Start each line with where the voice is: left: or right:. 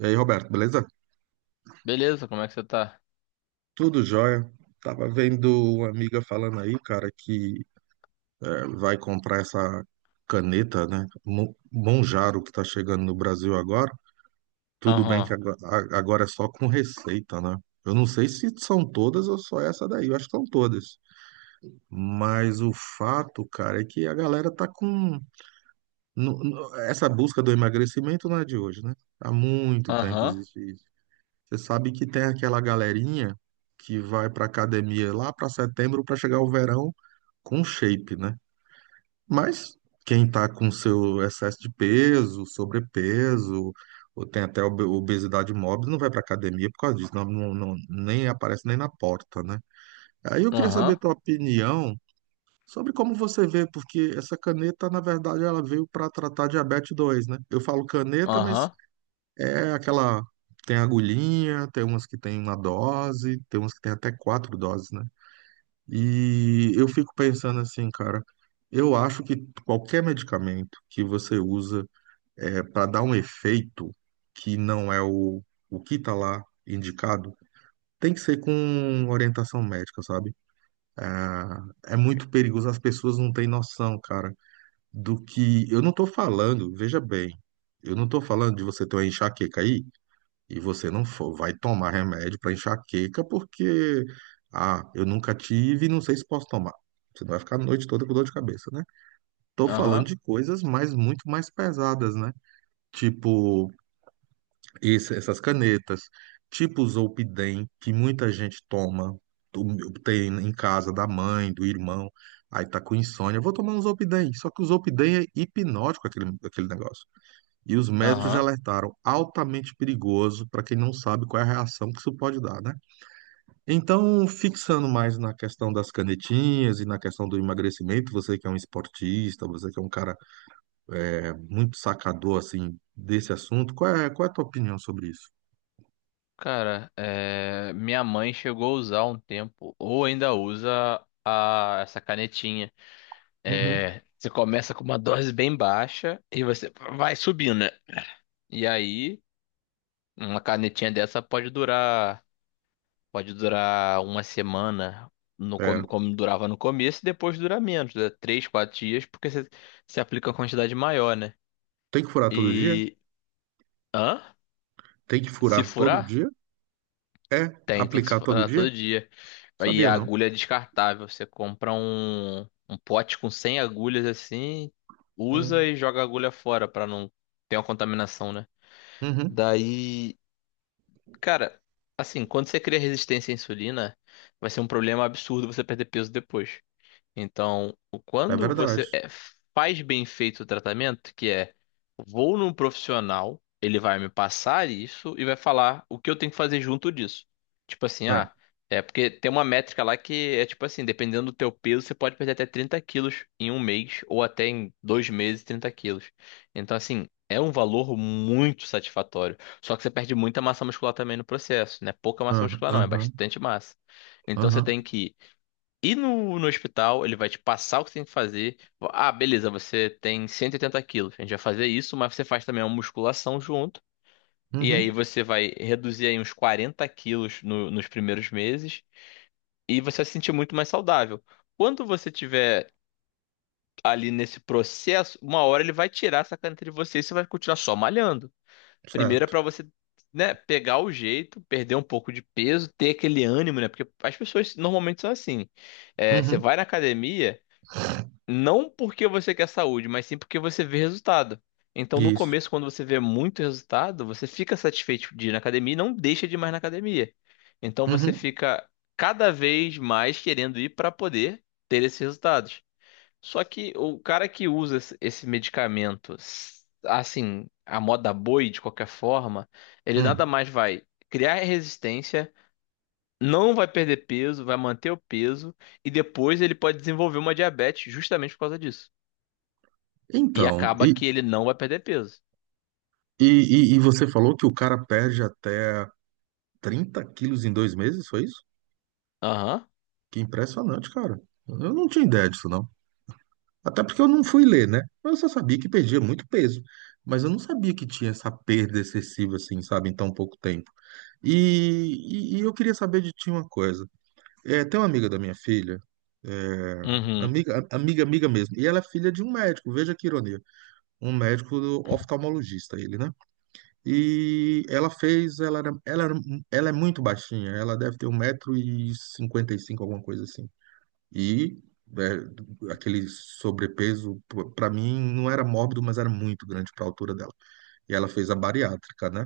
right: E aí, Roberto, beleza?
left: Beleza, como é que você tá?
right: Tudo jóia. Tava vendo uma amiga falando aí, cara, que vai comprar essa caneta, né? Monjaro, que tá chegando no Brasil agora. Tudo bem
left: Aham,
right: que agora agora é só com receita, né? Eu não sei se são todas ou só essa daí. Eu acho que são todas. Mas o fato, cara, é que a galera tá com. Essa busca do emagrecimento não é de hoje, né? Há muito tempo
left: aham,
right: existe isso. Você sabe que tem aquela galerinha que vai pra academia lá pra setembro pra chegar o verão com shape, né? Mas quem tá com seu excesso de peso, sobrepeso, ou tem até obesidade mórbis, não vai pra academia por causa disso, nem aparece nem na porta, né? Aí eu queria saber a
left: aham,
right: tua opinião sobre como você vê, porque essa caneta, na verdade, ela veio para tratar diabetes 2, né? Eu falo caneta, mas
left: aham,
right: é aquela. Tem agulhinha, tem umas que tem uma dose, tem umas que tem até 4 doses, né? E eu fico pensando assim, cara, eu acho que qualquer medicamento que você usa para dar um efeito que não é o que tá lá indicado, tem que ser com orientação médica, sabe? Ah, é, muito perigoso, as pessoas não têm noção, cara, do que. Eu não tô falando, veja bem, eu não tô falando de você ter uma enxaqueca aí e você não vai tomar remédio para enxaqueca porque, ah, eu nunca tive e não sei se posso tomar. Você não vai ficar a noite toda com dor de cabeça, né? Tô falando
left: aham,
right: de coisas mais muito mais pesadas, né? Tipo essas canetas, tipo o Zolpidem, que muita gente toma, tem em casa da mãe, do irmão, aí tá com insônia, vou tomar um Zolpidem. Só que o Zolpidem é hipnótico aquele negócio. E os médicos já
left: aham.
right: alertaram altamente perigoso para quem não sabe qual é a reação que isso pode dar, né? Então, fixando mais na questão das canetinhas e na questão do emagrecimento, você que é um esportista, você que é um cara muito sacador assim desse assunto, qual é a tua opinião sobre isso?
left: Cara, é, minha mãe chegou a usar um tempo, ou ainda usa a... essa canetinha.
right: Uhum.
left: É, você começa com uma dose bem baixa e você vai subindo, né? E aí, uma canetinha dessa pode durar uma semana, no...
right: É,
left: como durava no começo, e depois dura menos, né? Três, quatro dias, porque você aplica uma quantidade maior, né?
right: tem que furar todo dia?
left: E. Hã?
right: Tem que
left: Se
right: furar todo
left: furar?
right: dia? É,
left: Tem, tem que se
right: aplicar todo
left: furar
right: dia?
left: todo dia. E
right: Sabia
left: a
right: não.
left: agulha é descartável. Você compra um pote com 100 agulhas assim, usa
right: Hum.
left: e joga a agulha fora pra não ter uma contaminação, né?
right: Uhum.
left: Daí, cara, assim, quando você cria resistência à insulina, vai ser um problema absurdo você perder peso depois. Então,
right: É
left: quando
right: verdade.
left: faz bem feito o tratamento, que é vou num profissional, ele vai me passar isso e vai falar o que eu tenho que fazer junto disso. Tipo assim,
right: É.
left: ah, é porque tem uma métrica lá que é tipo assim, dependendo do teu peso, você pode perder até 30 quilos em um mês ou até em 2 meses 30 quilos. Então, assim, é um valor muito satisfatório. Só que você perde muita massa muscular também no processo, né? Pouca massa
right: Aham,
left: muscular não, é
right: aham,
left: bastante massa. Então você
right: aham.
left: tem que e no hospital, ele vai te passar o que você tem que fazer. Ah, beleza, você tem 180 quilos. A gente vai fazer isso, mas você faz também uma musculação junto. E aí
right: Uhum.
left: você vai reduzir aí uns 40 quilos nos primeiros meses. E você vai se sentir muito mais saudável. Quando você tiver ali nesse processo, uma hora ele vai tirar essa caneta de você e você vai continuar só malhando. Primeiro é
right: Certo.
left: pra você, né, pegar o jeito, perder um pouco de peso, ter aquele ânimo, né? Porque as pessoas normalmente são assim. É, você
right: Uhum.
left: vai na academia. Não porque você quer saúde, mas sim porque você vê resultado. Então, no
right: Isso.
left: começo, quando você vê muito resultado, você fica satisfeito de ir na academia e não deixa de ir mais na academia. Então, você
right: Uhum.
left: fica cada vez mais querendo ir para poder ter esses resultados. Só que o cara que usa esse medicamento, assim, a moda boi, de qualquer forma, ele nada
right: Hum.
left: mais vai criar resistência, não vai perder peso, vai manter o peso e depois ele pode desenvolver uma diabetes justamente por causa disso. E
right: Então,
left: acaba que ele não vai perder peso.
right: e, e você falou que o cara perde até 30 quilos em 2 meses, foi isso?
left: Aham.
right: Que impressionante, cara. Eu não tinha ideia disso, não. Até porque eu não fui ler, né? Eu só sabia que perdia muito peso. Mas eu não sabia que tinha essa perda excessiva, assim, sabe, em tão pouco tempo. E, e eu queria saber de ti uma coisa. É, tem uma amiga da minha filha,
left: Uhum.
right: amiga, amiga, amiga mesmo, e ela é filha de um médico, veja que ironia, um médico oftalmologista, ele, né? E ela fez, ela, era- ela, era- ela é muito baixinha, ela deve ter 1,55 m, alguma coisa assim. E aquele sobrepeso, para mim, não era mórbido, mas era muito grande para a altura dela. E ela fez a bariátrica, né?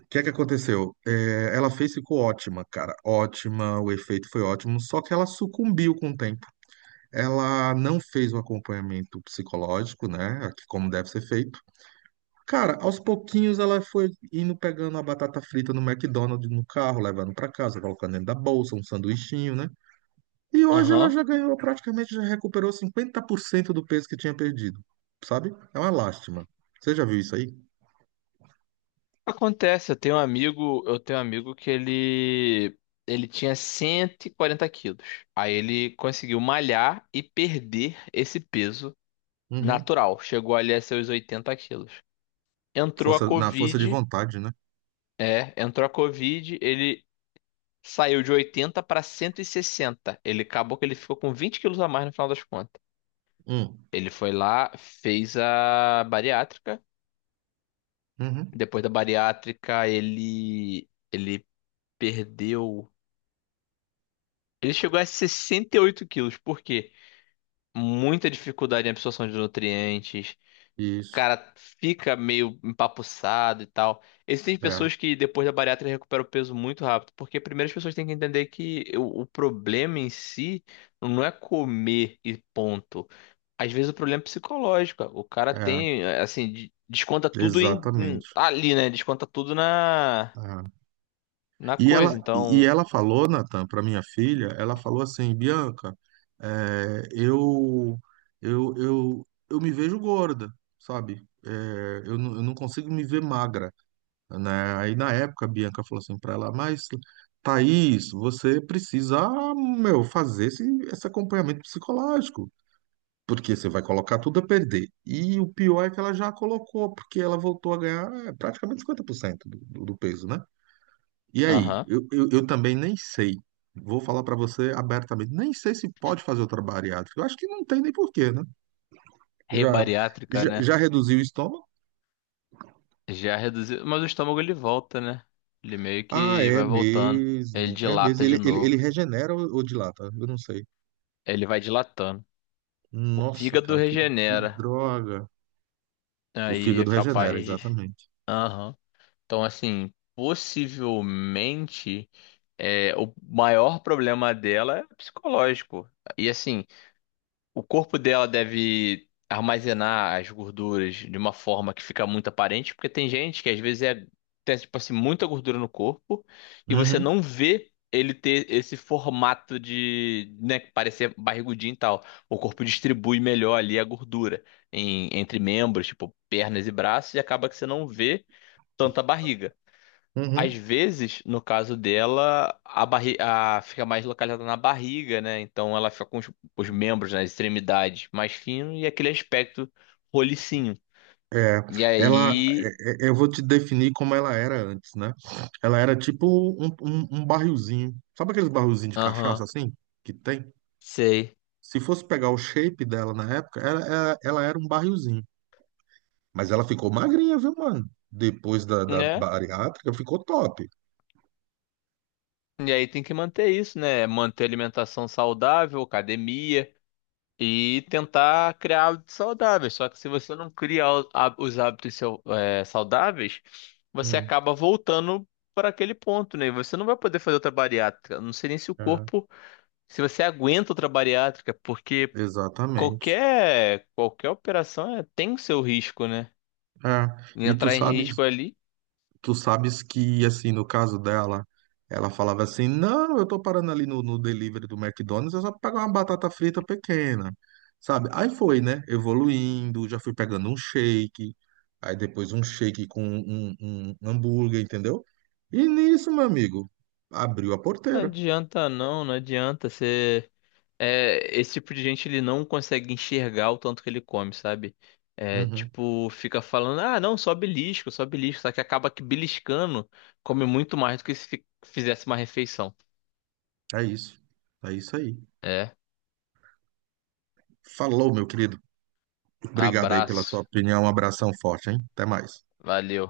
right: O que é que aconteceu? É, ela fez, ficou ótima, cara, ótima, o efeito foi ótimo, só que ela sucumbiu com o tempo. Ela não fez o acompanhamento psicológico, né? Que como deve ser feito. Cara, aos pouquinhos ela foi indo pegando a batata frita no McDonald's no carro, levando pra casa, colocando dentro da bolsa, um sanduichinho, né? E hoje ela
left: Aham.
right: já ganhou, praticamente já recuperou 50% do peso que tinha perdido, sabe? É uma lástima. Você já viu isso aí?
left: Acontece, eu tenho um amigo que ele tinha 140 quilos. Aí ele conseguiu malhar e perder esse peso
right: Uhum.
left: natural. Chegou ali a seus 80 quilos. Entrou a
right: Força, na força de
left: Covid,
right: vontade, né?
left: entrou a Covid, ele saiu de 80 para 160. Ele acabou que ele ficou com 20 quilos a mais no final das contas.
right: Hum.
left: Ele foi lá, fez a bariátrica.
right: Uhum.
left: Depois da bariátrica, ele perdeu. Ele chegou a 68 quilos, por quê? Muita dificuldade em absorção de nutrientes. O
right: Isso.
left: cara fica meio empapuçado e tal. Existem
right: É,
left: pessoas que depois da bariátrica recuperam o peso muito rápido, porque primeiro as pessoas têm que entender que o problema em si não é comer e ponto. Às vezes o problema é psicológico. O cara
right: é,
left: tem, assim, desconta tudo em,
right: exatamente.
left: ali, né? Desconta tudo na
right: É. E ela,
left: coisa.
right: e
left: Então,
right: ela falou, Natan, para minha filha, ela falou assim, Bianca, é, eu, eu me vejo gorda, sabe? Eu não consigo me ver magra, né? Aí na época a Bianca falou assim para ela, mas Thaís, você precisa, meu, fazer esse acompanhamento psicológico, porque você vai colocar tudo a perder. E o pior é que ela já colocou, porque ela voltou a ganhar praticamente 50% do peso, né? E aí,
left: aham.
right: eu também nem sei. Vou falar para você abertamente, nem sei se pode fazer outra bariátrica. Eu acho que não tem nem porquê, né? Já,
left: Rebariátrica,
right: já,
left: né?
right: já reduziu o estômago?
left: Já reduziu. Mas o estômago ele volta, né? Ele meio
right: Ah,
left: que
right: é
left: vai voltando. Ele
right: mesmo. É mesmo.
left: dilata de
right: Ele
left: novo.
right: regenera ou dilata? Eu não sei.
left: Ele vai dilatando. O
right: Nossa,
left: fígado
right: cara, que
left: regenera.
right: droga. O
left: Aí é
right: fígado regenera,
left: capaz de.
right: exatamente.
left: Aham. Então, assim, possivelmente é, o maior problema dela é psicológico. E assim. O corpo dela deve armazenar as gorduras de uma forma que fica muito aparente, porque tem gente que às vezes é, tem, tipo assim, muita gordura no corpo e você
right: Uhum,
left: não vê ele ter esse formato de, né, parecer barrigudinho e tal. O corpo distribui melhor ali a gordura entre membros, tipo pernas e braços, e acaba que você não vê tanta barriga. Às
right: uhum.
left: vezes, no caso dela, a barri a, fica mais localizada na barriga, né? Então ela fica com os membros, nas extremidades mais fino e aquele aspecto rolicinho.
right: É,
left: E
right: ela,
left: aí.
right: eu vou te definir como ela era antes, né? Ela era tipo um barrilzinho. Sabe aqueles barrilzinhos de cachaça
left: Aham,
right: assim? Que tem?
left: sei.
right: Se fosse pegar o shape dela na época, ela era um barrilzinho. Mas ela ficou magrinha, viu, mano? Depois da
left: Né?
right: bariátrica, ficou top.
left: E aí tem que manter isso, né? Manter alimentação saudável, academia. E tentar criar hábitos saudáveis. Só que se você não cria os hábitos saudáveis, você
right: Hum,
left: acaba voltando para aquele ponto, né? E você não vai poder fazer outra bariátrica. Não sei nem se o
right: é,
left: corpo, se você aguenta outra bariátrica, porque
right: exatamente.
left: qualquer operação tem o seu risco, né?
right: É.
left: E
right: E tu
left: entrar em
right: sabe.
left: risco ali,
right: Tu sabes que, assim, no caso dela, ela falava assim: não, eu tô parando ali no delivery do McDonald's, eu só pegar uma batata frita pequena, sabe? Aí foi, né? Evoluindo, já fui pegando um shake, aí depois um shake com um hambúrguer, entendeu? E nisso, meu amigo, abriu a
left: não
right: porteira.
left: adianta não, não adianta. É, esse tipo de gente ele não consegue enxergar o tanto que ele come, sabe? É,
right: Uhum,
left: tipo, fica falando, ah, não, só belisco, só belisco, só que acaba que beliscando come muito mais do que se fizesse uma refeição.
right: é isso. É isso aí.
left: É,
right: Falou, meu querido. Obrigado aí pela sua
left: abraço,
right: opinião. Um abração forte, hein? Até mais.
left: valeu.